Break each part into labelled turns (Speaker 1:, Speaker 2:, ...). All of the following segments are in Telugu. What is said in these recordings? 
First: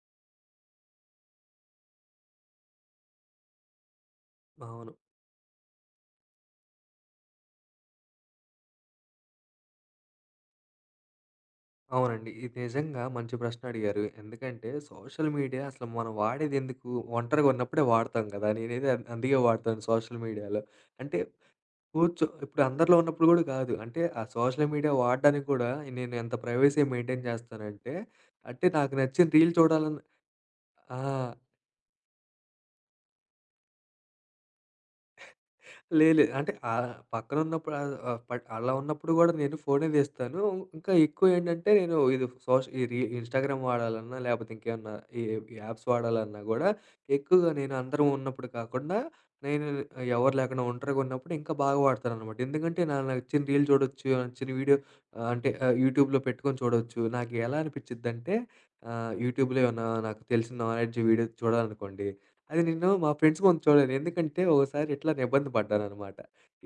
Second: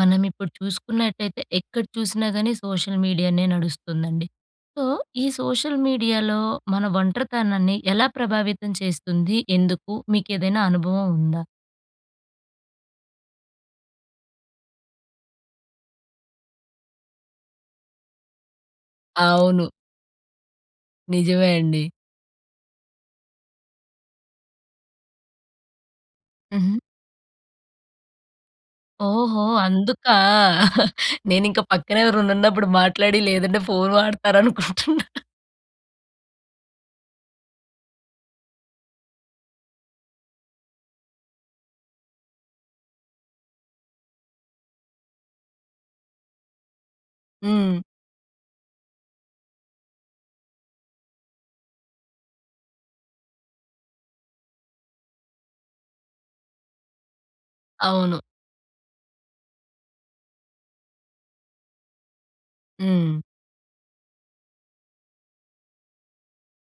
Speaker 1: మనం ఇప్పుడు చూసుకున్నట్లయితే ఎక్కడ చూసినా కాని సోషల్ మీడియానే నడుస్తుందండి. సో
Speaker 2: అవును.
Speaker 1: ఈ సోషల్ మీడియాలో మన ఒంటరితనాన్ని ఎలా ప్రభావితం చేస్తుంది? ఎందుకు? మీకు ఏదైనా అనుభవం ఉందా?
Speaker 2: అవునండి. ఇది నిజంగా మంచి ప్రశ్న అడిగారు. ఎందుకంటే సోషల్ మీడియా అసలు మనం వాడేదెందుకూ? ఒంటరిగా ఉన్నప్పుడే వాడతాం కదా. నేనైతే అందుకే
Speaker 1: అవును.
Speaker 2: వాడతాను సోషల్ మీడియాలో. అంటే
Speaker 1: నిజమే అండి.
Speaker 2: కూర్చో ఇప్పుడు అందరిలో ఉన్నప్పుడు కూడా కాదు. అంటే ఆ సోషల్ మీడియా వాడడానికి కూడా నేను ఎంత
Speaker 1: హుహు.
Speaker 2: ప్రైవసీ మెయింటైన్ చేస్తానంటే అంటే నాకు నచ్చిన
Speaker 1: ఓహో!
Speaker 2: రీల్ చూడాలన్నా
Speaker 1: అందుకా!
Speaker 2: ఆ!
Speaker 1: నేనింకా పక్కనెవరన్న ఉన్నప్పుడు మాట్లాడి లేదంటే ఫోన్ వాడతారనుకుంటున్నా!
Speaker 2: లే లే. అంటే ఆహ్, పక్కన ఉన్నప్పుడు ఆహ్, ప అలా ఉన్నప్పుడు కూడా నేను ఫోనే తీస్తానూ. ఇంకా ఎక్కువ ఏంటంటే నేను ఏదో ఇది సోష్ ఈ రీ ఇన్స్టాగ్రామ్ వాడాలన్నా లేకపోతే ఇంకేమన్నా ఈ యాప్స్ వాడాలన్నా కూడా ఎక్కువగా నేను
Speaker 1: హ్మ్.
Speaker 2: అందరం ఉన్నప్పుడు కాకుండా నేను ఇ ఎవరు లేకుండా ఒంటరిగా ఉన్నప్పుడు ఇంకా బాగ వాడతాననమాట. ఎందుకంటే నాకు నచ్చిన రీల్ చూడొచ్చు. నచ్చిన వీడియో ఆహ్, అంటే యూట్యూబ్‌లో పెట్టుకొని చూడొచ్చు. నాకు ఎలా
Speaker 1: అవును.
Speaker 2: అనిపించిద్దంటే ఆహ్, యూట్యూబ్‌లో ఏమన్నా నాకు తెలిసిన నాలెడ్జ్ వీడియో చూడాలనుకోండి అది నేను మా
Speaker 1: హ్మ్.
Speaker 2: ఫ్రెండ్స్ కోసం చూడను. ఎందుకంటే ఒకసారి ఇట్లానే ఇబ్బంది పడ్డాననమాట.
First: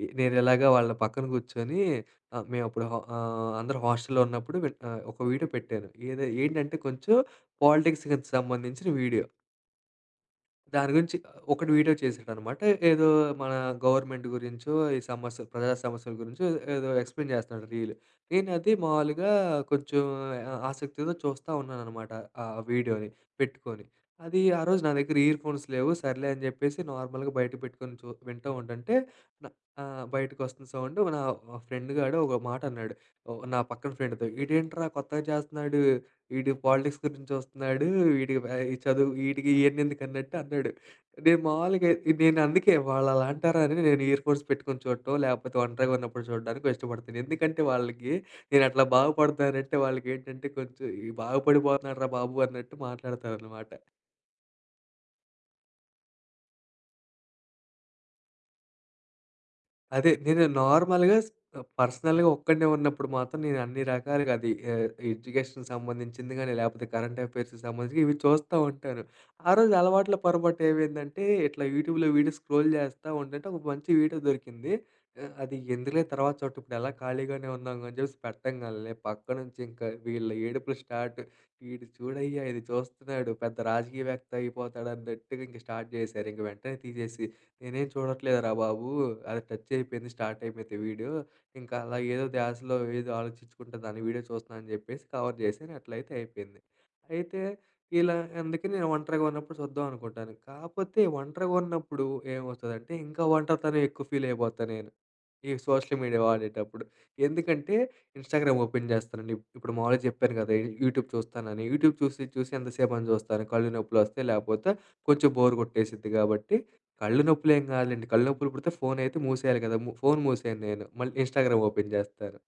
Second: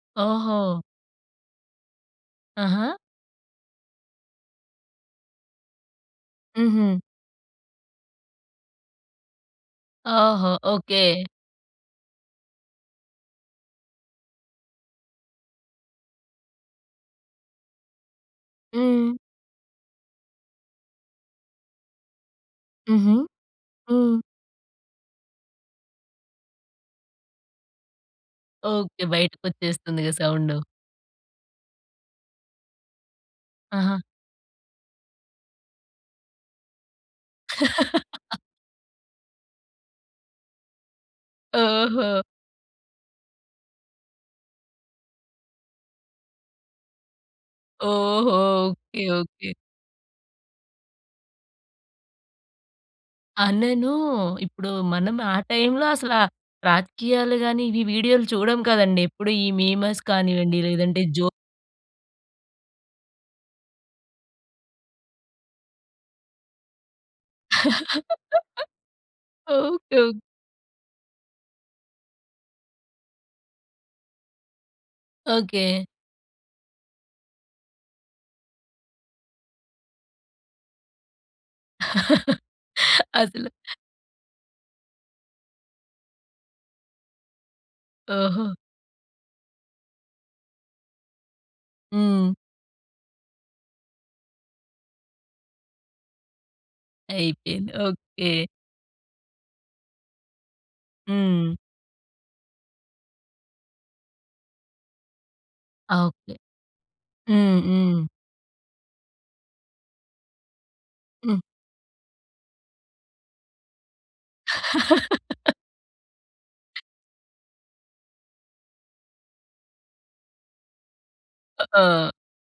Speaker 2: ఇ నేను ఎలాగా
Speaker 1: ఓహూ!
Speaker 2: వాళ్ళ పక్కన కూర్చొనీ ఆహ్, మేము అప్పుడు
Speaker 1: ఆహా!
Speaker 2: హ ఆహ్, అందరూ హాస్టల్లో ఉన్నప్పుడు వెట్ నా ఒక వీడియో పెట్టారు. ఏది ఏంటంటే
Speaker 1: హుహు.
Speaker 2: కొంచెం పాలిటిక్స్కిది సంబంధించిన వీడియో.
Speaker 1: ఆహా!
Speaker 2: దాని
Speaker 1: ఓకే.
Speaker 2: గురించి, ఒకడు వీడియో చేసాడనమాట. ఏదో మన గవర్నమెంట్ గురించో, ఈ సమస్య ప్రజా సమస్యలు గురించో, ఏదో ఎక్స్‌ప్లేన్ చేస్తన్నాడు రీల్. నేనది
Speaker 1: హ్మ్.
Speaker 2: మావులుగా, కొంచెం ఆ ఆసక్తితో చూస్తా ఉన్నాననమాట. ఆ వీడియోని,
Speaker 1: హుహు.
Speaker 2: పెట్టుకొని.
Speaker 1: హ్మ్.
Speaker 2: అది ఆరోజు నా దగ్గర ఇయర్ ఫోన్స్ లేవు. సర్లే అని చెప్పేసి నార్మల్‌గా బయట పెట్టుకొని చూ వింటూ ఉంటంటే
Speaker 1: ఓకే.
Speaker 2: న ఆహ్,
Speaker 1: బయటకొచ్చేస్తుందిగా
Speaker 2: బయటకి
Speaker 1: సౌండు.
Speaker 2: వస్తుంది సౌండ్. నా ఫ్రెండ్ గాడు ఒక మాట అన్నాడు ఒ నా పక్కన
Speaker 1: అహా!
Speaker 2: ఫ్రెండ్‌తో, "ఈడేంట్రా కొత్తగా చేస్తున్నాడు, ఈడు పాలిటిక్స్ గురించి చూస్తున్నాడు, వీడికి బ ఈ చదువు వీటికి ఇయన్ని ఎందుకు" అన్నట్టు అన్నాడు. నేను మావులుగా ఎ
Speaker 1: ఓహో!
Speaker 2: నేను అందుకే వాళ్ళు అలా అంటారా అనే నేను ఇయర్ ఫోన్స్ పెట్టుకొని చూడటం, లేకపోతే ఒంటరిగా ఉన్నప్పుడు చూడడానికో ఇష్టపడతాను. ఎందుకంటే వాళ్ళకి
Speaker 1: ఓహో!
Speaker 2: నేను అట్లా
Speaker 1: ఓకే. ఓకే.
Speaker 2: బాగుపడతానంటే వాళ్ళకి ఏంటంటే కొంచెం బాగుపడిపోతున్నాడురా బాబు అన్నట్టు
Speaker 1: ఆ!
Speaker 2: మాట్లాడతారనమాట.
Speaker 1: నేను ఇప్పుడు మనం ఆ టైమ్‌లో అసల రాజకీయాలు గాని ఇవి వీడియోలు చూడం కదండి. ఎప్పుడు ఈ మీమర్స్
Speaker 2: అదే నేను
Speaker 1: కానివ్వండి లేదంటే.
Speaker 2: నార్మల్‌గా, స్
Speaker 1: జో
Speaker 2: పర్సనల్‌గా ఒక్కడినే ఉన్నప్పుడు మాత్రం నేను అన్ని రకాలుగా అది ఆహ్, ఎడ్యుకేషన్‌కి సంబంధించింది గానీ, లేపోతే కరెంట్ అఫెయిర్స్‌కి సంబంధించి ఇవి చూస్తా ఉంటాను. ఆరోజు
Speaker 1: ఓకే.
Speaker 2: అలవాట్లో
Speaker 1: ఓకే.
Speaker 2: పొరపాటు ఏవైందంటే, ఇట్లా యూట్యూబ్‌లో వీడియో స్క్రోల్ చేస్తా ఉంటంటే ఒక మంచి వీడియో దొరికింది. ఆహ్, అది
Speaker 1: ఓకే.
Speaker 2: ఎందుకులే తర్వాత చూటం ఇప్పుడు ఎలాగో ఖాళీగానే ఉన్నాంగా అని చెప్పేసి పెట్టంగాల్నే, పక్క నుంచి ఇంకా వీళ్ళ ఏడుపులు స్టార్ట్. "వీడు చూడయ్యా ఇది చూస్తున్నాడు,
Speaker 1: అసలు
Speaker 2: పెద్ద రాజకీయ వేత్త అయిపోతాడు" అన్నట్టుగా ఇంక స్టార్ట్ చేశారు. ఇంక వెంటనే తీసేసి, నేనేం
Speaker 1: ఓహో!
Speaker 2: చూడట్లేదురా బాబు, అది టచ్ అయిపోయింది, స్టార్ట్ అయిపోతే వీడియో ఇంకా అలా ఏదో
Speaker 1: హ్మ్.
Speaker 2: ద్యాశ‌లో ఏదో ఆలోచించుకుంట దాని వీడియో చూస్తున్నాను అని చెప్పేసి కవర్ చేశాను. అట్లయితే అయిపోయింది. అయితే,
Speaker 1: అయిపోయింది.
Speaker 2: ఇలా
Speaker 1: ఓకే.
Speaker 2: అందుకని నేను ఒంటరిగా ఉన్నప్పుడు చూద్దాం అనుకుంటాను. కాపోతే
Speaker 1: హ్మ్.
Speaker 2: ఒంటరిగా ఉన్నప్పుడు ఏమవుతదంటే, ఇంకా ఒంటరితనం ఎక్కువ ఫీల్ అయిపోతా నేను. ఈ సోషల్ మీడియా
Speaker 1: ఓకే.
Speaker 2: వాడేటప్పుడు.
Speaker 1: హ్మ్.
Speaker 2: ఎందుకంటే,
Speaker 1: హ్మ్.
Speaker 2: ఇన్‌స్టాగ్రామ్ ఓపెన్ చేస్తానండి. ఇప్ ఇప్పుడు మామూలుగా చెప్పాను గదా! యు యూట్యూబ్
Speaker 1: హ్మ్.
Speaker 2: చూస్తానని. యూట్యూబ్ చూసి, చూసి ఎంతసేపని చూస్తాను, కళ్ళు నొప్పులు వస్తాయి, లేపోతే కొంచెం బోర్ కొట్టేసిద్ది కాబట్టి కళ్ళు నొప్పులు ఏం కదులేండి, కళ్ళు నొప్పులు పుడితే ఫోన్ అయితే మూసేయాలి గదా! ము ఫోన్ మూసేయను నేను, మళ్ళీ ఇన్‌స్టాగ్రామ్
Speaker 1: అ
Speaker 2: ఓపెన్
Speaker 1: ఆవ్
Speaker 2: చేస్తాను.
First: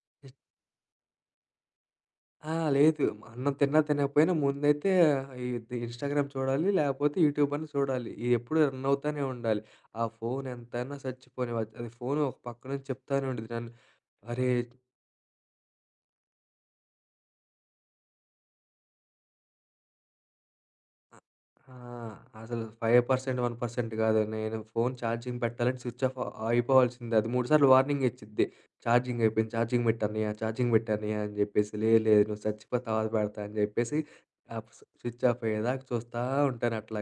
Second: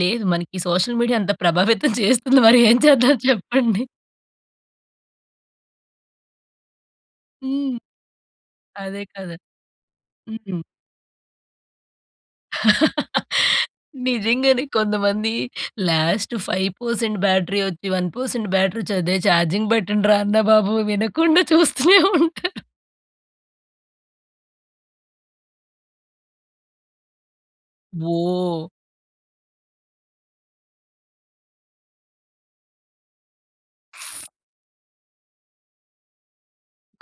Speaker 1: లేదు. మనకి సోషల్ మీడియా అంత ప్రభావితం చేస్తుంది
Speaker 2: ఆ!
Speaker 1: మరేం
Speaker 2: లేదు
Speaker 1: చేద్దాం
Speaker 2: మ అన్నం తిన్నా
Speaker 1: చెప్పండి.
Speaker 2: తినకపోయినా ముందైతే ఆహ్, ఇది ఇన్‌స్టాగ్రామ్ చూడాలి లేపోతే, యూట్యూబన్నా
Speaker 1: హ్మ్.
Speaker 2: చూడాలి. ఇయ్యెప్పుడు రన్
Speaker 1: అదే
Speaker 2: అవుతానే
Speaker 1: కదా!
Speaker 2: ఉండాలి. ఆ ఫోన్
Speaker 1: హ్మ్.
Speaker 2: ఎంతైనా సచ్చిపోనివ్ అద్ అది ఫోను ఒక పక్కనుంచి చెప్తానే ఉండిది నన్ను అరే
Speaker 1: నిజంగానే కొంతమంది. లాస్ట్ 5% వచ్చి, బ్యాటరీ 1% బ్యాటరీ వచ్చి అదే ఛార్జింగ్ పెట్టండిరా అన్న బాబు వినకుండా చూస్తూనే
Speaker 2: ఆహ్,
Speaker 1: ఉంటారు.
Speaker 2: అసలు 5% 1% కాదు. నేను ఫోన్ ఛార్జింగ్ పెట్టాలంటే స్విచ్ ఆఫ్ అయిపోవాల్సిందే. అది మూడు సార్లు వార్నింగే ఇచ్చిద్ది
Speaker 1: ఓహ్!
Speaker 2: ఛార్జింగ్ అయిపోయింది ఛార్జింగ్ పెట్టన్నయ్యా ఛార్జింగ్ పెట్టన్నయ్యా అని చెప్పేసి లేదు, లేదు నువ్వు సచ్చిపో తర్వాత పెడతా అని చెప్పేసి. ఆహ్, ఫ్ స్విచ్ ఆఫ్ అయ్యేదాకా చూస్తా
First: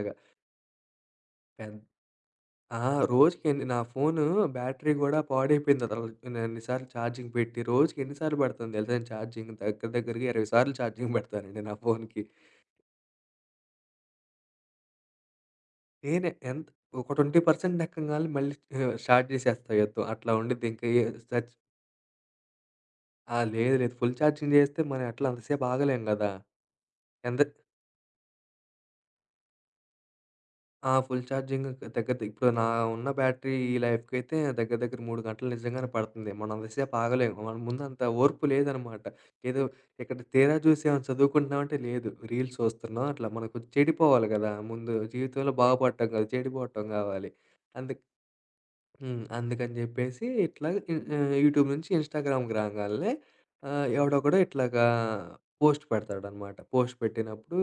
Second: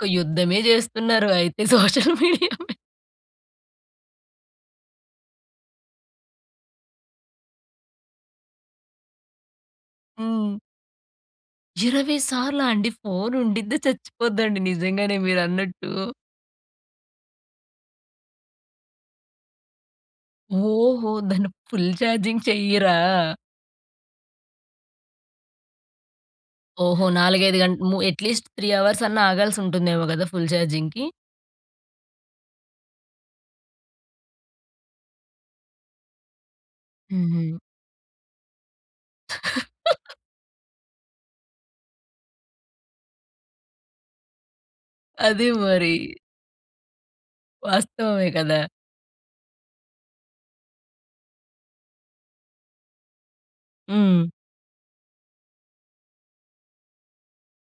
Speaker 1: ఒక యుద్ధమే చేస్తున్నారు అయితే
Speaker 2: పెం
Speaker 1: సోషల్ మీడియా మీ
Speaker 2: ఆ! రోజుకెన్ని నా ఫోను బ్యాటరీ గూడా పాడైపోయింది [unintelligible] నేను అన్ని సార్లు ఛార్జింగ్ పెట్టి. రోజుకి ఎన్ని సార్లు పడుతాను తెలుసా ఛార్జింగ్ దగ్గర, దగ్గరగా ఇరవై
Speaker 1: హ్మ్.
Speaker 2: సార్లు ఛార్జింగ్ పెడతానండి నా
Speaker 1: 20
Speaker 2: ఫోన్‌కి.
Speaker 1: సార్లా అండి! ఫోన్ ఉండిద చచ్చిపోదండి నిజంగానే మీరన్నట్టు.
Speaker 2: నేనే ఎంత్ ఒక 20% ఎక్కంగాల్నే మళ్ళీ ఆహ్, స్టార్ట్ చేసేస్తా యుద్ధం అట్లా ఉండిద్ది ఇంకా ఎ
Speaker 1: ఓహో! దాన్ని
Speaker 2: సచ్
Speaker 1: ఫుల్ చార్జింగ్ చెయ్యరా?
Speaker 2: ఆహ్, లేదు లేదు ఫుల్ ఛార్జింగ్ చేస్తే మన ఎట్లా అంత సేపు ఆగలేము కదా!
Speaker 1: ఓహో!
Speaker 2: ఎందెక్
Speaker 1: 4,5 గంట ము అట్లీస్ట్ 3 అవర్స్ అన్నా ఆగాల్సుంటుందేమో గదా! ఫుల్
Speaker 2: ఆ!
Speaker 1: ఛార్జింగ్‌కి.
Speaker 2: ఫుల్ ఛార్జింగ్ దగ్గర, దగ్గర ఇప్పుడు నా ఉన్న బ్యాటరీ ఈ లైఫ్‌కి అయితే దగ్గర, దగ్గర 3 గంటలు నిజంగానే పడుతంది. మనం అంతసేపు ఆగలేము. మన
Speaker 1: హుహు.
Speaker 2: ముందు అంత ఓర్పు లేదనమాట. ఏదో ఇక్కడ తీరా చూసి ఏమన్నా చదువుకుంటున్నామంటే లేదు, రీల్స్ చూస్తున్నాం. అట్లా మనకు చెడిపోవాలి గదా! ముందు
Speaker 1: అదే
Speaker 2: జీవితంలో
Speaker 1: మరి.
Speaker 2: బాగుపడటం కాదు, చెడిపోవటం కావాలి. అందుకు
Speaker 1: వాస్తవమే కదా!
Speaker 2: హ్మ్. అందుకని జెప్పేసి ఇట్లాగా ఇ ఆహ్, యూట్యూబ్ నుంచి ఇన్‌స్టాగ్రామ్‌కి రాంగాల్నే, ఆహ్,
Speaker 1: హ్మ్.
Speaker 2: ఎవడోకడు ఇట్లాగా పోస్ట్ పెడతాడనమాట. పోస్ట్ పెట్టినప్పుడు,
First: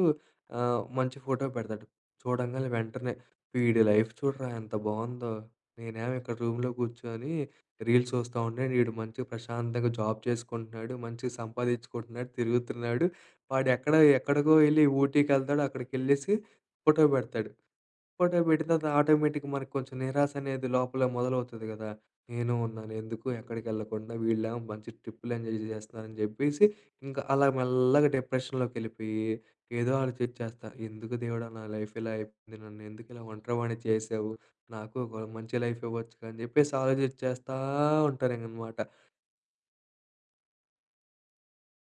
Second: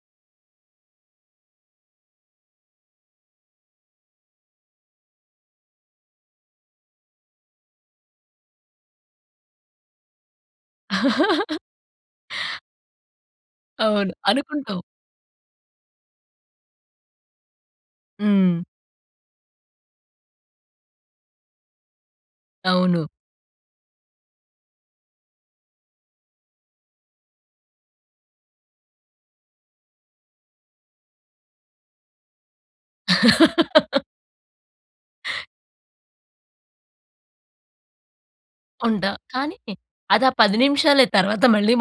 Speaker 2: ఆహ్, మంచి ఫోటో పెడతాడు. చూడంగానే వెంటనే వీడి లైఫ్ చూడరా ఎంత బావుందో, నేనేమో ఇక్కడ రూమ్‌లో కూర్చొని రీల్స్ చూస్తా ఉండే, ఈడు మంచిగా ప్రశాంతంగా జాబ్ చేసుకుంటున్నాడు, మంచిగా సంపాదించుకుంటున్నాడు, తిరుగుతున్నాడు. వాడు ఎక్కడ
Speaker 1: అవును.
Speaker 2: ఎక్కడికో
Speaker 1: అనుకుంటావు.
Speaker 2: వెళ్లి ఊటీకెళ్తాడు, అక్కడికి ఎళ్ళేసి ఫోటో పెడతాడు. ఫోటో
Speaker 1: హ్మ్.
Speaker 2: పెట్టిన తర్వాత ఆటోమేటిక్‌గా మనకి కొంచెం నిరాశ అనేది లోపలే మొదలవుతది కదా! నేను ఉన్నాను
Speaker 1: అవును.
Speaker 2: ఎందుకు ఎక్కడికి వెళ్ళకుండా, వీళ్ళేమో మంచి ట్రిప్పుల్లెంజాయ్ జేస్తున్నారని చెప్పేసి ఇంకా అలా మెల్లగా డిప్రెషన్‌లోకి ఎళ్ళిపోయి, ఏదో ఆలోచించేస్తా. ఎందుకు దేవుడా నా లైఫ్ ఇలా అయిపోయింది, నన్ను ఎందుకు ఇలా ఒంటరవాన్ని చేసావు, నాకు ఒక మంచి లైఫ్ ఇవ్వచ్చుగా అని చెప్పేసి ఆలోచించేస్తా ఉంటానింగనమాట.
Speaker 1: ఉంటా. కానీ అదా 10 నిమిషాలే తర్వాత మళ్ళీ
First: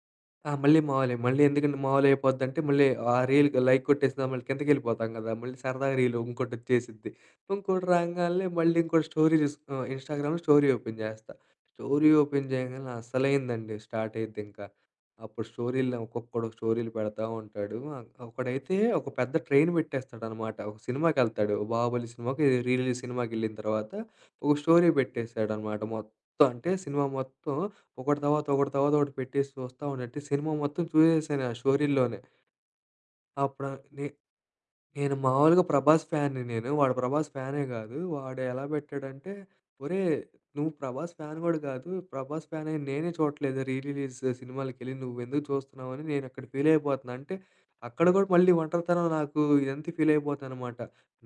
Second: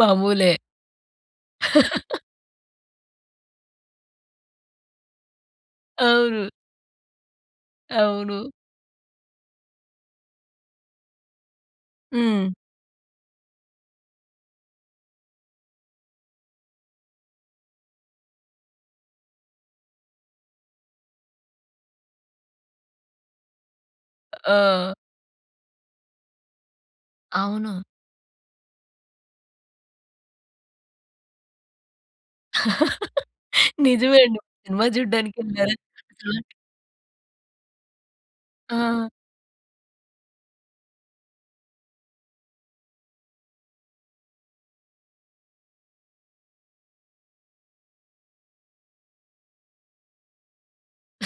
Speaker 2: ఆ!
Speaker 1: మామూలే.
Speaker 2: మళ్ళీ మావులే. మళ్ళీ ఎందుకంటే మామూలు అయిపోద్దీ అంటే మళ్ళీ ఆ రీల్‌కి లైక్ కొట్టేసిన, మళ్ళీ కిందకెళ్ళిపోతాం కదా! మళ్ళీ సరదాగా రీల్
Speaker 1: అవును.
Speaker 2: వుంకోటొచ్చేసిద్ది. వుంకోటి
Speaker 1: అవును.
Speaker 2: రాంగాల్నే మళ్ళీ ఇంకోటి స్టోరీస్, ఇన్‌స్టాగ్రామ్‌లో స్టోరీ ఓపెన్ చేస్తా. స్టోరీ ఓపెన్
Speaker 1: హ్మ్.
Speaker 2: చేయంగానే అస్సలైందండి, స్టార్ట్ అయిద్దింకా. అప్పుడు స్టోరీలు ఒక్కొకడు స్టోరీలు పెడతా ఉంటాడు, ఆన్ ఒకడైతే ఒక పెద్ద ట్రైన్ పెట్టేస్తాడనమాట. ఒక సినిమాకెళ్తాడు, 'బాహుబలి' సినిమాకో ఏదో రీ రిలీజ్ సినిమాకెళ్ళిన తర్వాత ఒక స్టోరీ
Speaker 1: ఆ!
Speaker 2: పెట్టేసాడనమాట. మొత్తం అంటే సినిమా మొత్తం
Speaker 1: అవును.
Speaker 2: ఒకటి తర్వాత ఒకటి తర్వాత ఒకటి పెట్టేసి చూస్తా ఉంటంటే సినిమా మొత్తం చూసేసాను ఆ స్టోరీల్లోనే. అప్పుడా నే
Speaker 1: నిజమే అండి సినిమా
Speaker 2: నేను
Speaker 1: చూడ్డానికి
Speaker 2: మామూలుగా
Speaker 1: వెళ్ళారా
Speaker 2: ప్రభాస్
Speaker 1: అసల?
Speaker 2: ఫ్యాన్‌ని నేను, వాడు ప్రభాస్ ఫ్యానే కాదు. వాడెలా
Speaker 1: ఆ!
Speaker 2: పెట్టాడంటే, ఒరే నువ్వు ప్రభాస్ ఫ్యాన్ కూడా కాదు, ప్రభాస్ ఫ్యానై నేనే చూడట్లేదు రీ రిలీజ్ స్ సినిమాలకి వెళ్ళి నువ్వు ఎందుకు చూస్తున్నావు అని నేను అక్కడ ఫీల్ అయిపోతున్నా అంటే అక్కడ గూడా మళ్ళీ ఒంటరితనం నాకు ఇదంతా ఫీల్ అయిపోతా అనమాట.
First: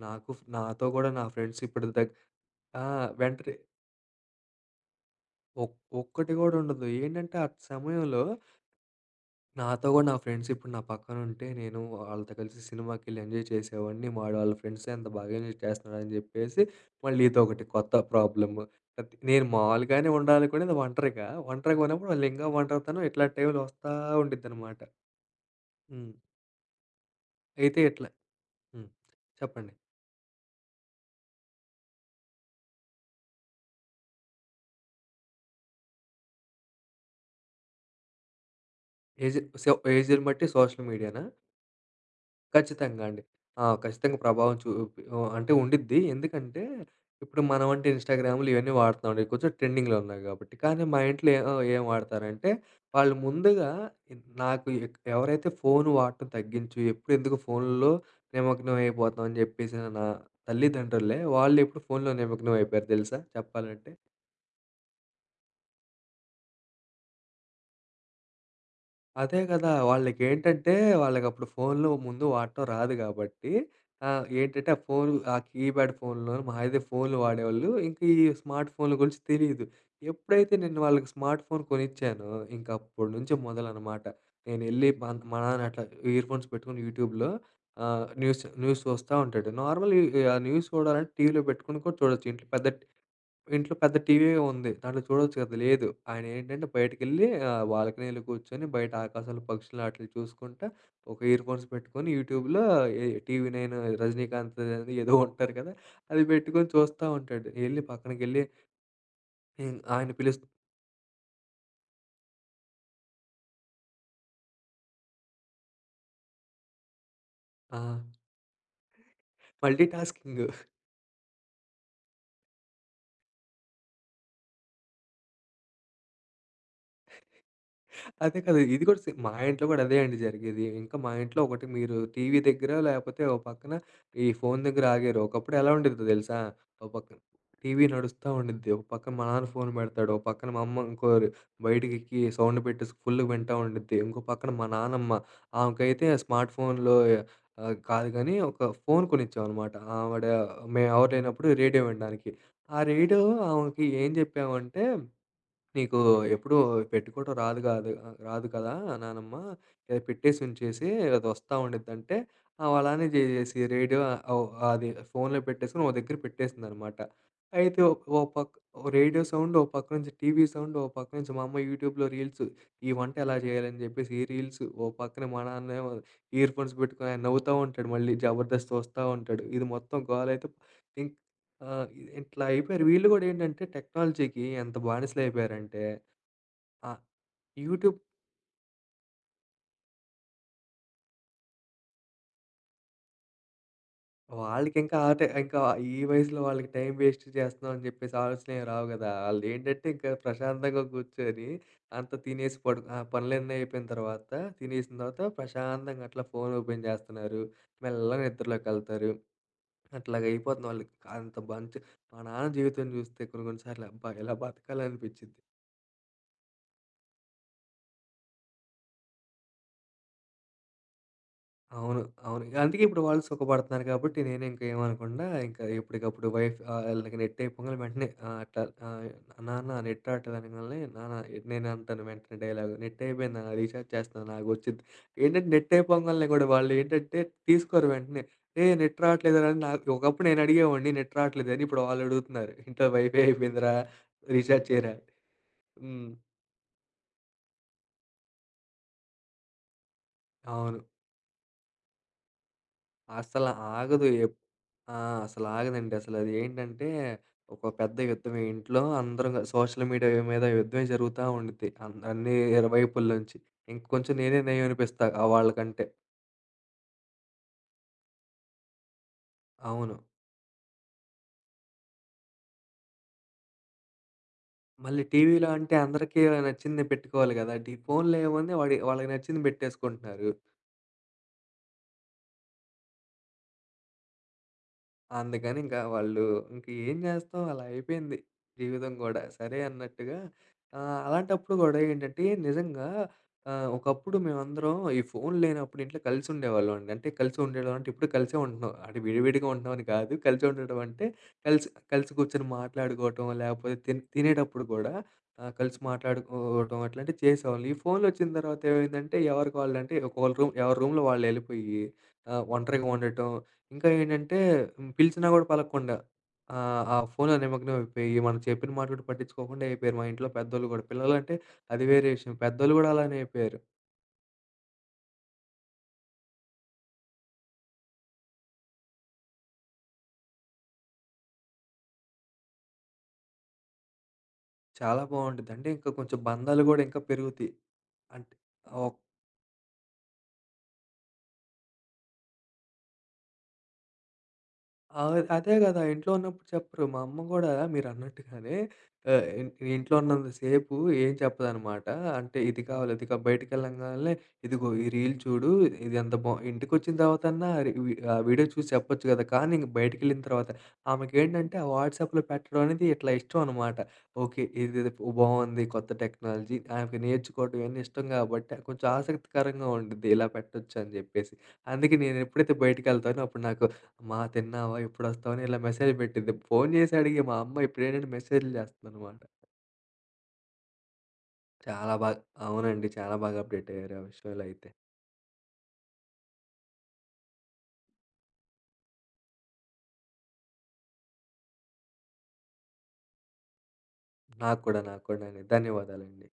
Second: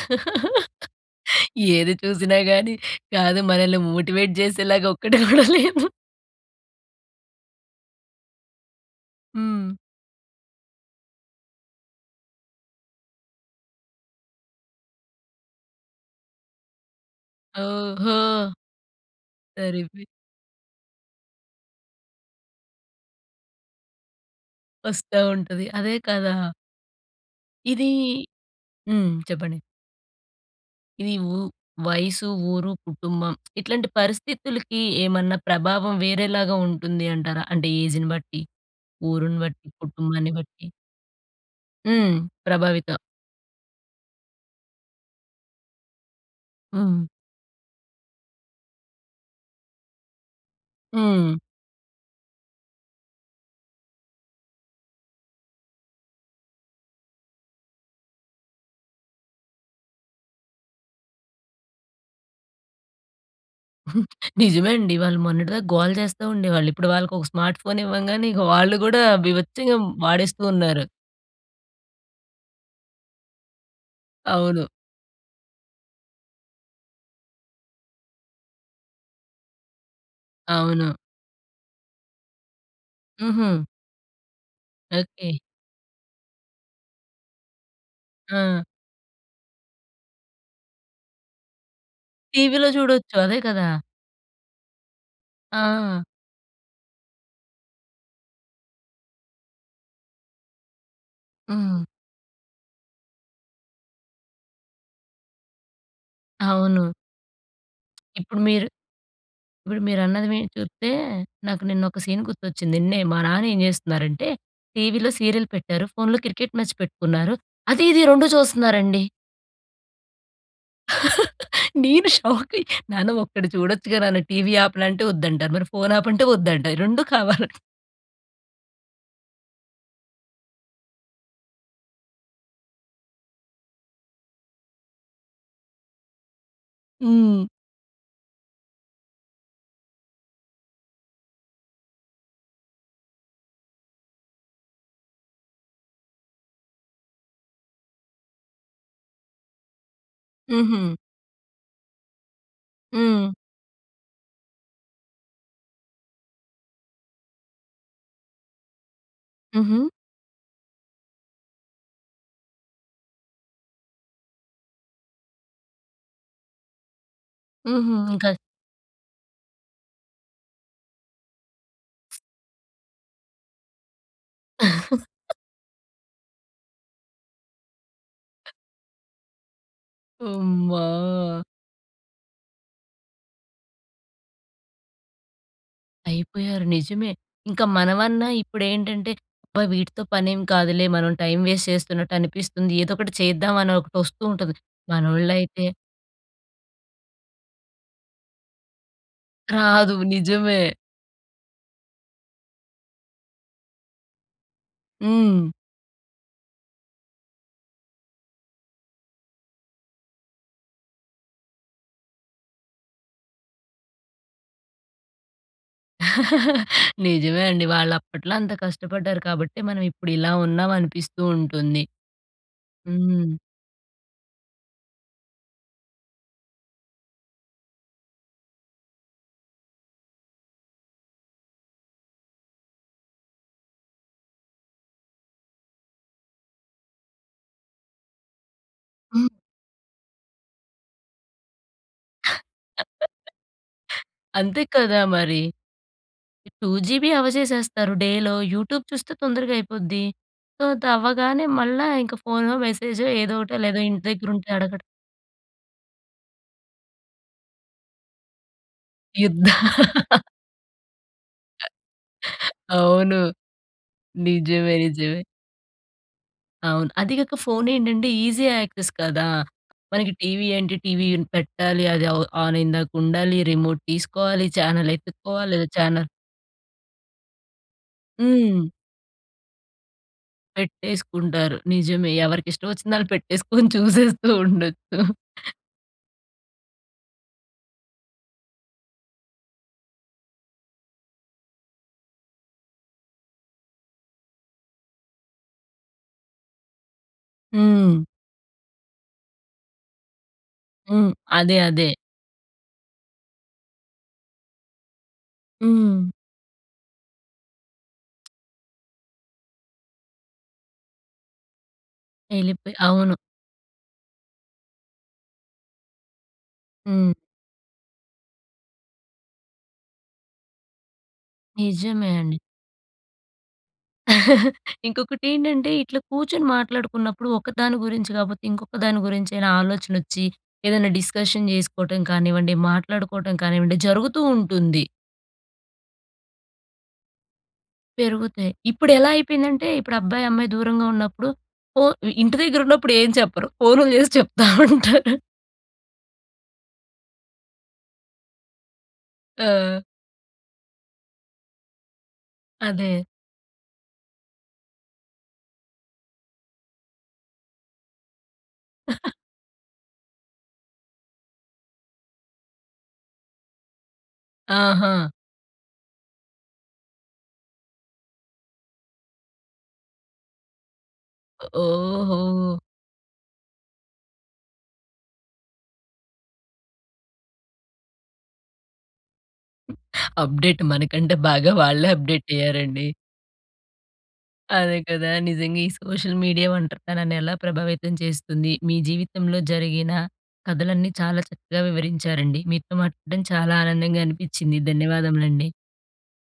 Speaker 2: నాకు నాతో కూడా నా ఫ్రెండ్స్ ఇప్పుడు
Speaker 1: ఏది
Speaker 2: దా
Speaker 1: చూసినా గానీ,
Speaker 2: ఆ!
Speaker 1: కాదు,
Speaker 2: వెంటనే
Speaker 1: మనల్ని మోటివేట్ చేసేలాగా ఒక్కటి గూడా
Speaker 2: ఒక్
Speaker 1: లేదు.
Speaker 2: ఒక్కటి గూడా ఉండదు ఏంటంటే ఆ! సమయంలో
Speaker 1: హ్మ్.
Speaker 2: నాతో గూడా నా ఫ్రెండ్స్ ఇప్పుడు నా పక్కన ఉంటే నేను వాళ్ళతో కలిసి సినిమాకెళ్ళి ఎంజాయ్ చేసేవాడిని వాడు ఆళ్ళ ఫ్రెండ్స్‌తో ఎంత బాగా ఎంజాయ్ చేస్తున్నాడు అని జెప్పేసి, మళ్ళీ ఇదొకటి కొత్త
Speaker 1: ఓహో!
Speaker 2: ప్రాబ్లమ్. నేను
Speaker 1: సరిపోయి
Speaker 2: మావులుగానే ఉండాలనుకునే ఒంటరిగా. ఒంటరిగా ఉన్నప్పుడు మళ్ళింకా ఒంటరితనం ఇట్లాంటి టైమ్‌లో వస్తా ఉండిదనమాట.
Speaker 1: వస్తా ఉంటది. అదే
Speaker 2: హ్మ్.
Speaker 1: కదా!
Speaker 2: అయితే
Speaker 1: ఇది
Speaker 2: ఇట్లా హ్మ్.
Speaker 1: హ్మ్. చెప్పండి.
Speaker 2: చెప్పండి.
Speaker 1: ఇది ఊ వయసు, ఊరు, కుటుంబం ఇట్లాంటి పరిస్థితులకి ఏమన్నా ప్రభావం వేరేలాగా ఉంటుంది అంటారా? అంటే ఏజ్‌ని బట్టి, ఊరుని
Speaker 2: ఏజే.
Speaker 1: బట్టి,
Speaker 2: సో, ఏజ్‌ని
Speaker 1: కుటుంబాన్ని
Speaker 2: బట్టి
Speaker 1: బట్టి.
Speaker 2: సోషల్ మీడియానా?
Speaker 1: హ్మ్. ప్రభావిత.
Speaker 2: ఖచ్చితంగా అండి. ఆ! ఖచ్చితంగా ప్రభావం చూపి ఓ అంటే ఉండుద్ది. ఎందుకంటే,
Speaker 1: హ్మ్.
Speaker 2: ఇప్పుడు మనమంటే ఇన్‌‌స్టా‌గ్రామ్‌లు ఇవన్నీ వాడుతున్నాం అండి. కొంచెం ట్రెండింగ్‌లో ఉన్నాయి కాబట్టి. కానీ మా ఇంట్లో
Speaker 1: హ్మ్.
Speaker 2: ఏ ఆహ్, ఏం వాడతారంటే, వాళ్ళు ముందుగా నాకు ఎవరైతే ఫోన్ వాడటం తగ్గించు ఎప్పుడు ఎందుకు ఫోన్‌లో నిమగ్నం అయిపోతావ్? అని చెప్పేసి న నా తల్లిదండ్రులే వాళ్ళు ఇప్పుడు ఫోన్‌లో నిమగ్నం అయిపోయారు తెలుసా? చెప్పాలంటే.
Speaker 1: నిజమే అండి. వాళ్ళు మొన్నటిదాకా గోల చేస్తా ఉండేవాళ్ళు. ఇప్పుడు వాళ్ళకొక స్మార్ట్ ఫోన్ ఇవ్వంగానే ఇక వాళ్ళు గూడా
Speaker 2: అదే కదా!
Speaker 1: బీభత్సంగం వాడేస్తూ
Speaker 2: వాళ్ళకేంటంటే,
Speaker 1: ఉన్నారు.
Speaker 2: వాళ్ళకప్పుడు ఫోన్‌లు ముందు వాడటం రాదు గాబట్టి ఆహ్,
Speaker 1: అవును.
Speaker 2: ఏంటంటే ఆ ఫోన్ ఆ కీప్యాడ్ ఫోన్‌‌లు మహా అయితే ఫోన్‌లు వాడేవాళ్ళు. ఇంక ఈ స్మార్ట్ ఫోన్‌లు గురించి తెలీదు. ఎప్పుడైతే నేను
Speaker 1: అవును.
Speaker 2: వాళ్ళకి స్మార్ట్ ఫోన్ కొనిచ్చానో, ఇంకప్పటి నుంచి
Speaker 1: హుహు.
Speaker 2: మొదలనమాట. నేనెళ్ళి మా
Speaker 1: ఓకే.
Speaker 2: మా నాన్న అట్లాగ ఇయర్ ఫోన్స్ పెట్టుకొని యూట్యూబ్‌లో ఆహ్, న్యూస్,
Speaker 1: ఆ!
Speaker 2: న్యూస్ చూస్తా ఉంటాడు. నార్మలే ఆ న్యూస్ చూడాలంటే టీవీలో పెట్టుకొని కూడా చూడొచ్చు. ఇంట్లో
Speaker 1: టీవీలో
Speaker 2: పెద్దట్
Speaker 1: చూడొచ్చు. అదే కదా!
Speaker 2: ఇంట్లో పెద్ద టీవీయే ఉంది. దాంట్లో చూడొచ్చు కదా! లేదు.
Speaker 1: ఆ!
Speaker 2: ఆయన ఏంటంటే బయటకెళ్ళి ఆ బాల్కనీలో కూర్చొని బయట ఆకాశాలు, పక్షులు ఆటిని చూసుకుంటా ఒక ఇయర్ ఫోన్స్
Speaker 1: హ్మ్.
Speaker 2: పెట్టుకొని యూట్యూబ్‌లోయే ఈ 'టీవీ నైన్' ఈ 'రజనీకాంత్‌దని' ఏదో ఉంటారు కదా! అది పెట్టుకొని
Speaker 1: అవును.
Speaker 2: చూస్తా ఉంటాడు. ఎళ్ళి
Speaker 1: ఇప్పుడు
Speaker 2: పక్కనకెళ్ళి
Speaker 1: మీరు
Speaker 2: హ్మ్.
Speaker 1: ఇప్పుడు
Speaker 2: ఆయన్ని
Speaker 1: మీరన్నది
Speaker 2: పిలుస్
Speaker 1: మీ చూత్తే నాకు నిన్నొక సీన్ గుర్తొచ్చింది. నిన్నే మా నాన్న ఏం చేస్తున్నారంటే, టీవీలో సీరియల్ పెట్టారు. ఫోన్‌లో క్రికెట్ మ్యాచ్ పెట్టుకున్నారు.
Speaker 2: ఆ!
Speaker 1: అది ఇది రెండు చూస్తున్నారండి.
Speaker 2: Multitasking.
Speaker 1: నేను షాకయ్య. నాన్న ఒక్కటి చూడొచ్చుగా నాన్న, టీవీ ఆపానా? అంటే ఒద్దంటారు. మరి ఫోన్ ఆపంటే ఒద్దంట. రెండు కావాలి.
Speaker 2: అదే కదా! ఇది కూడా సేమ్. మా ఇంట్లో కూడా అదే అండి జరిగేది. ఇంకా మా ఇంట్లో ఒకటి మీరు టీవీ దగ్గర లేపోతే, ఓ పక్కన ఈ ఫోన్ దగ్గర ఆగారు. ఒకప్పుడెలా ఉండేదో తెలుసా? ఓ పక్కన
Speaker 1: హ్మ్.
Speaker 2: టీవీ నడుస్తా ఉండుద్ది. ఒక పక్కన మా నాన్న ఫోన్ పెడతాడు. ఒక పక్కన మా అమ్మ ఇంకోరు బయటికెళ్ళి సౌండ్ పెట్టేసి ఫుల్‌గా వింటా ఉండుద్ది. ఇంకో పక్కన మా నాన్నమ్మ, ఆమెకైతే ఆ స్మార్ట్ ఫోన్‌లో ఆహ్, కాదు గానీ ఒక ఫోన్ కొనిచ్చామనమాట. ఆవిడ
Speaker 1: హుహు.
Speaker 2: మేమెవరు లేనప్పుడు రేడియో వినడానికి. ఆ రేడియో
Speaker 1: హ్మ్.
Speaker 2: ఆమెకి ఏం చెప్పామంటే, నీకు ఎప్పుడూ పెట్టుకోవడం రాదు కాదు ఆహ్, రాదు కదా నానమ్మ,
Speaker 1: హుహు.
Speaker 2: ఏ పెట్టేసి ఉంచేసి అది వస్తా ఉండిద్డి అంటే, ఆమలానే చేసేసి రేడియో ఆహ్, ఓహ్, అది ఫోన్‌లో పెట్టేసుకొని ఒక దగ్గర పెట్టేసిందన్నమాట. అయితే ఓ
Speaker 1: హుహు.
Speaker 2: ఓ
Speaker 1: ఇంకా
Speaker 2: పక్క రేడియో సౌండ్, ఓ పక్క నుంచి టీవీ సౌండ్, ఓ పక్క నుంచి మా అమ్మ యూట్యూబ్‌లో రీల్స్ ఈ వంట ఎలా చేయాలి? అని చెప్పేసి ఈ రీల్స్. ఓ పక్కన మా నాన్నేమో ఇయర్ ఫోన్స్ పెట్టుకొని నవ్వుతా ఉంటాడు మళ్ళీ. జబర్దస్త్ చూస్తా ఉంటాడు. ఇది మొత్తం గోలైతే
Speaker 1: అమ్మా!
Speaker 2: ఇంక్ ఆహ్, ఇది ఇట్లా అయిపోయారు. వీళ్ళు గూడా ఏంటంటే టెక్నాలజీకి ఎంత బానిసలు అయిపోయారంటే.
Speaker 1: అయిపోయారు.
Speaker 2: అ
Speaker 1: నిజమే. ఇంకా
Speaker 2: యూట్యూబ్
Speaker 1: మనమన్నా ఇప్పుడేంటంటే అబ్బా! వీటితో పనేం కాదులే, మనం టైమ్ వేస్ట్ చేస్తున్నట్టనిపిస్తుంది. ఏదోకటి చేద్దాం అని ఒకటి వస్తూ ఉంటది.
Speaker 2: వాళ్ళకింకా ఆటే. ఆహ్, ఇంకా
Speaker 1: మనోళ్ళైతే
Speaker 2: ఈ వయసులో వాళ్ళకి టైమ్ వేస్ట్ చేస్తున్నాం అని చెప్పేసి ఆలోచనేమి రావు కదా! వాళ్ళు ఏంటంటే
Speaker 1: కాదు
Speaker 2: ఇంకా
Speaker 1: నిజమే.
Speaker 2: ప్రశాంతంగా కూర్చొని అంతా తినేసి పడుకు ఆ పనులన్నీ అయిపోయిన తర్వాత తినేసిన తర్వాత
Speaker 1: హ్మ్.
Speaker 2: ప్రశాంతంగా అట్లా ఫోన్ ఓపెన్ చేస్తున్నారు. మెల్లగా నిద్రలోకెళ్తారు. అట్లాగా అయిపోతుంది వాళ్ళకి. అంత మంచి మా నాన్న జీవితం చూస్తే కొన్ని, కొన్ని సార్లు అబ్బా! ఇలా బతకాలనిపిచ్చిద్ది.
Speaker 1: నిజమే అండి. వాళ్లు అప్పట్లో అంత కష్టపడ్డారు కాబట్టి, మనం ఇప్పుడు ఇలా ఉన్నాం అనిపిస్తు వుంటుంది.
Speaker 2: అవును, అవును. అందుకే ఇప్పుడు వాళ్ళు
Speaker 1: హ్మ్.
Speaker 2: సుఖపడుతున్నారు. కాబట్టి నేను ఇంకా ఏమనకుండా, ఇంకా ఎప్పటికప్పుడు వైఫ్ వాళ్ళకి నెట్ అయిపోంగనే వెంటనే ఆహ్, అట్లా ఆహ్, నాన్న నెట్ రావట్లేదు అనంగాలనే, నాన్న నేను అంటాను వెంటనే డైలాగ్, నెట్ అయిపోయింది నాన్న, రీచార్జ్ చేస్తున్నా ఆగు వచ్చిద్ది. ఏంటంటే నెట్ అయిపోంగాల్నే కూడా వాళ్ళు ఏంటంటే తీసుకోరు వెంటనే. ఏహ్! నెట్ రావట్లేదురా నా ఒకప్పుడు నేను అడిగేవాడిని నెట్ రావట్లేదని, ఇప్పుడు వాళ్ళు అడుగుతున్నారు. ఇంట్లో వైఫై అయిపోయిందిరా,
Speaker 1: అంతే
Speaker 2: రీచార్జ్ చేయరా
Speaker 1: కదా
Speaker 2: అని.
Speaker 1: మరి.
Speaker 2: హ్మ్.
Speaker 1: 2 జీబీ అవ్వచేసేస్తారు డేలో, యూట్యూబ్ చూస్తే తొందరగా అయిపోద్ది. సో
Speaker 2: అవును.
Speaker 1: అది అవ్వగానే మళ్ళ ఇంక ఫోన్‌లో, మెసేజో ఏదో
Speaker 2: అసలు
Speaker 1: ఒకటో, లేదో ఇంటి
Speaker 2: ఆగదు
Speaker 1: దగ్గర
Speaker 2: ఎప్
Speaker 1: ఉంటే అడగడం.
Speaker 2: ఆ! అసలు ఆగదండి. అసలు అది ఏంటంటే? ఒక పెద్ద యుద్ధమే. ఇంట్లో అందరం క
Speaker 1: యుద్ధ
Speaker 2: సోషల్ మీడియా మీద యుద్ధమే జరుగుతా ఉండిద్ది, అన్ని ఇరువైపుల
Speaker 1: అవును.
Speaker 2: నుంచి. ఇంకొంచెం నేనే నెయ్యం
Speaker 1: నిజమే
Speaker 2: అనిపిస్తా
Speaker 1: నిజమే.
Speaker 2: ఆహ్, వాళ్ళ కంటే.
Speaker 1: అవును. అది కాక ఫోన్ ఏంటంటే ఈజీ యాక్సెస్ కదా!
Speaker 2: అవును.
Speaker 1: మనకి టీవీ ఏంటి? టీవీ పెట్టాలి, అది ఆన్ అయ్యిందాక ఉండాలి, రిమోట్ తీసుకోవాలి, ఛానల్
Speaker 2: మళ్ళీ టీవీలో
Speaker 1: వెతుక్కోవాలి, లేదా
Speaker 2: అంటే
Speaker 1: ఛానల్
Speaker 2: అందరికి నచ్చింది పెట్టుకోవాలి కదండీ! ఫోన్‌లో ఏముంది
Speaker 1: హ్మ్.
Speaker 2: వాడి వాళ్ళకి నచ్చింది పెట్టేసుకుంటున్నారు.
Speaker 1: పెట్టేసుకుంటారు. నిజమే ఎవరికి ఇష్టం వచ్చింది వాళ్ళు పెట్టేసుకొని చూసేస్తూ ఉండొచ్చు.
Speaker 2: అందుకని ఇంకా వాళ్ళు ఇంక ఏం చేస్తాం అలా అయిపోయింది జీవితం కూడా. సరే అన్నట్టుగా ఆహ్ అలాంటప్పుడు కూడా ఏంటంటే, నిజంగా ఆహ్ ఒకప్పుడు మేమందరం ఈ ఫోన్ లేనప్పుడు ఇంట్లో కలిసి ఉండేవాళ్ళం అండి. అంటే కలిసి ఉండడం అంటే
Speaker 1: హ్మ్.
Speaker 2: ఇప్పుడు కలిసే ఉంటున్నాం, అంటే విడివిడిగా ఉంటున్నామని కాదు. కలిసి ఉండడం అంటే,
Speaker 1: హ్మ్. అదే
Speaker 2: కలిసి,
Speaker 1: అదే.
Speaker 2: కలిసి కూర్చొని మాట్లాడుకోవటం, లేకపోతే తి తినేటపుడు కూడా, ఆ! కలిసి
Speaker 1: హ్మ్.
Speaker 2: మాట్లాడుకోవడం అట్లాంటివి చేసేవాళ్ళం. ఈ ఫో‌న్‌లోచ్చిన తర్వాత ఏమైందంటే, ఎవరికి వాళ్ళ అంటే ఒక రూమ్ ఎవరి రూమ్‌లో వాళ్ళు వెళ్ళిపోయి, ఆహ్,
Speaker 1: ఎళ్ళిపోయి
Speaker 2: ఒంటరిగా
Speaker 1: అవును.
Speaker 2: ఉండటం. ఇంకా ఏంటంటే పిలిచినా కూడా పలకకుండా, ఆహ్, ఆ
Speaker 1: హ్మ్.
Speaker 2: ఫోన్‌లో నిమగ్నం అయిపోయి, మనం చెప్పిన మాటలు కూడా పట్టించుకోకుండా అయిపోయారు, మా ఇంట్లో పెద్దోళ్ళు కూడా. పిల్లలంటే అది వేరే
Speaker 1: నిజమే
Speaker 2: విషయం,
Speaker 1: అండి.
Speaker 2: పెద్దోళ్ళు కూడా అలానే అయిపోయారు.
Speaker 1: ఇంకొకటి ఏంటంటే, ఇట్ల కూర్చొని మాట్లాడుకున్నప్పుడు. ఒకదాని గురించి కాకపోతే ఇంకొక దాని గురించైనా, ఆలోచన వచ్చి ఏదైనా డిస్కషన్ చేసుకోవటం కానివ్వండి, మాట్లాడుకోవటం కానివ్వండి, జరుగుతూ ఉంటుంది.
Speaker 2: చాలా బావుంటుందండి! ఇంకా కొంచెం బంధాలు కూడా, ఇంకా పెరుగుతాయి.
Speaker 1: పెరుగుతాయి.
Speaker 2: ఆ
Speaker 1: ఇప్పుడు ఎలా అయిపోయిందంటే ఇప్పుడు అబ్బాయి, అమ్మాయి దూరంగా ఉన్నప్పుడు ఓ! ఇంటి దగ్గర ఉన్నప్పుడు ఏం చెప్పరు. ఫోన్లు చేసి చెప్తా ఉంటారు.
Speaker 2: అవును అదే కదా! ఇంట్లో ఉన్నప్పుడు చెప్పరు. మా అమ్మ కూడా మీరన్నట్టుగానే ఆహ్,
Speaker 1: ఆ!
Speaker 2: ఇంట్లో ఉన్నంత సేపు ఏం చెప్పదనమాట. అంటే ఇది కావాలి,
Speaker 1: అదే.
Speaker 2: ఇది కావాలి, బయటికి వెళ్ళంగానే, ఇదిగో ఈ రీల్ చూడు, ఇది ఎంత బావుందో! ఇంటికి వచ్చిన తర్వాతన్నా ఆహ్, వీడియో చూసి చెప్పొచ్చు కదా! కానీ ఇంక బయటికి వెళ్ళిన తర్వాత, ఆమెకి ఏంటంటే, ఆ వాట్సాప్లో పెట్టడం అనేది ఇట్లా ఇష్టమనమాట. ఓకె ఇది
Speaker 1: ఆహా!
Speaker 2: బాగుంది. కొత్త టెక్నాలజీ ఆమెకు నేర్చుకోవడం ఇవన్నీ ఇష్టం కాబట్టి, కొంచెం ఆసక్తికరంగా ఉంటది. ఇలా పెట్టొచ్చని చెప్పేసి. అందుకే నేను ఎప్పుడైతే
Speaker 1: ఓహో!
Speaker 2: బయటికి వెళ్తానో, అప్పుడు నాకు అమ్మా తిన్నావా? ఎప్పుడొస్తావని ఇలా మెసేజ్లు పెట్టిద్ది. ఫోన్ చేసడిగే మా అమ్మ ఇప్పుడేంటంటే మెసేజ్లు చేస్తదనమాట.
Speaker 1: అప్డేట్ మనకంటే బాగా వాళ్ళే
Speaker 2: చాలా బాగా.
Speaker 1: అప్డేట్ అయ్యారండి.
Speaker 2: అవునండి. చాలా బాగా అప్డేట్ అయ్యారు. ఆ విషయాల్లో అయితే.
Speaker 1: అదే కదా! నిజంగా ఈ సోషల్ మీడియా ఒంటరితనాన్ని ఎలా ప్రభావితం చేస్తుంది. మీ జీవితంలో జరిగిన కథలన్నీ, చాలా చక్కగా వివరించారండి. మీతో మాట్లాడడం చాలా ఆనందంగా అనిపించింది.
Speaker 2: నాకు కూడా, నాకు కూడా అండి.
Speaker 1: ధన్యవాదములండి.
Speaker 2: ధన్యవాదాలండి.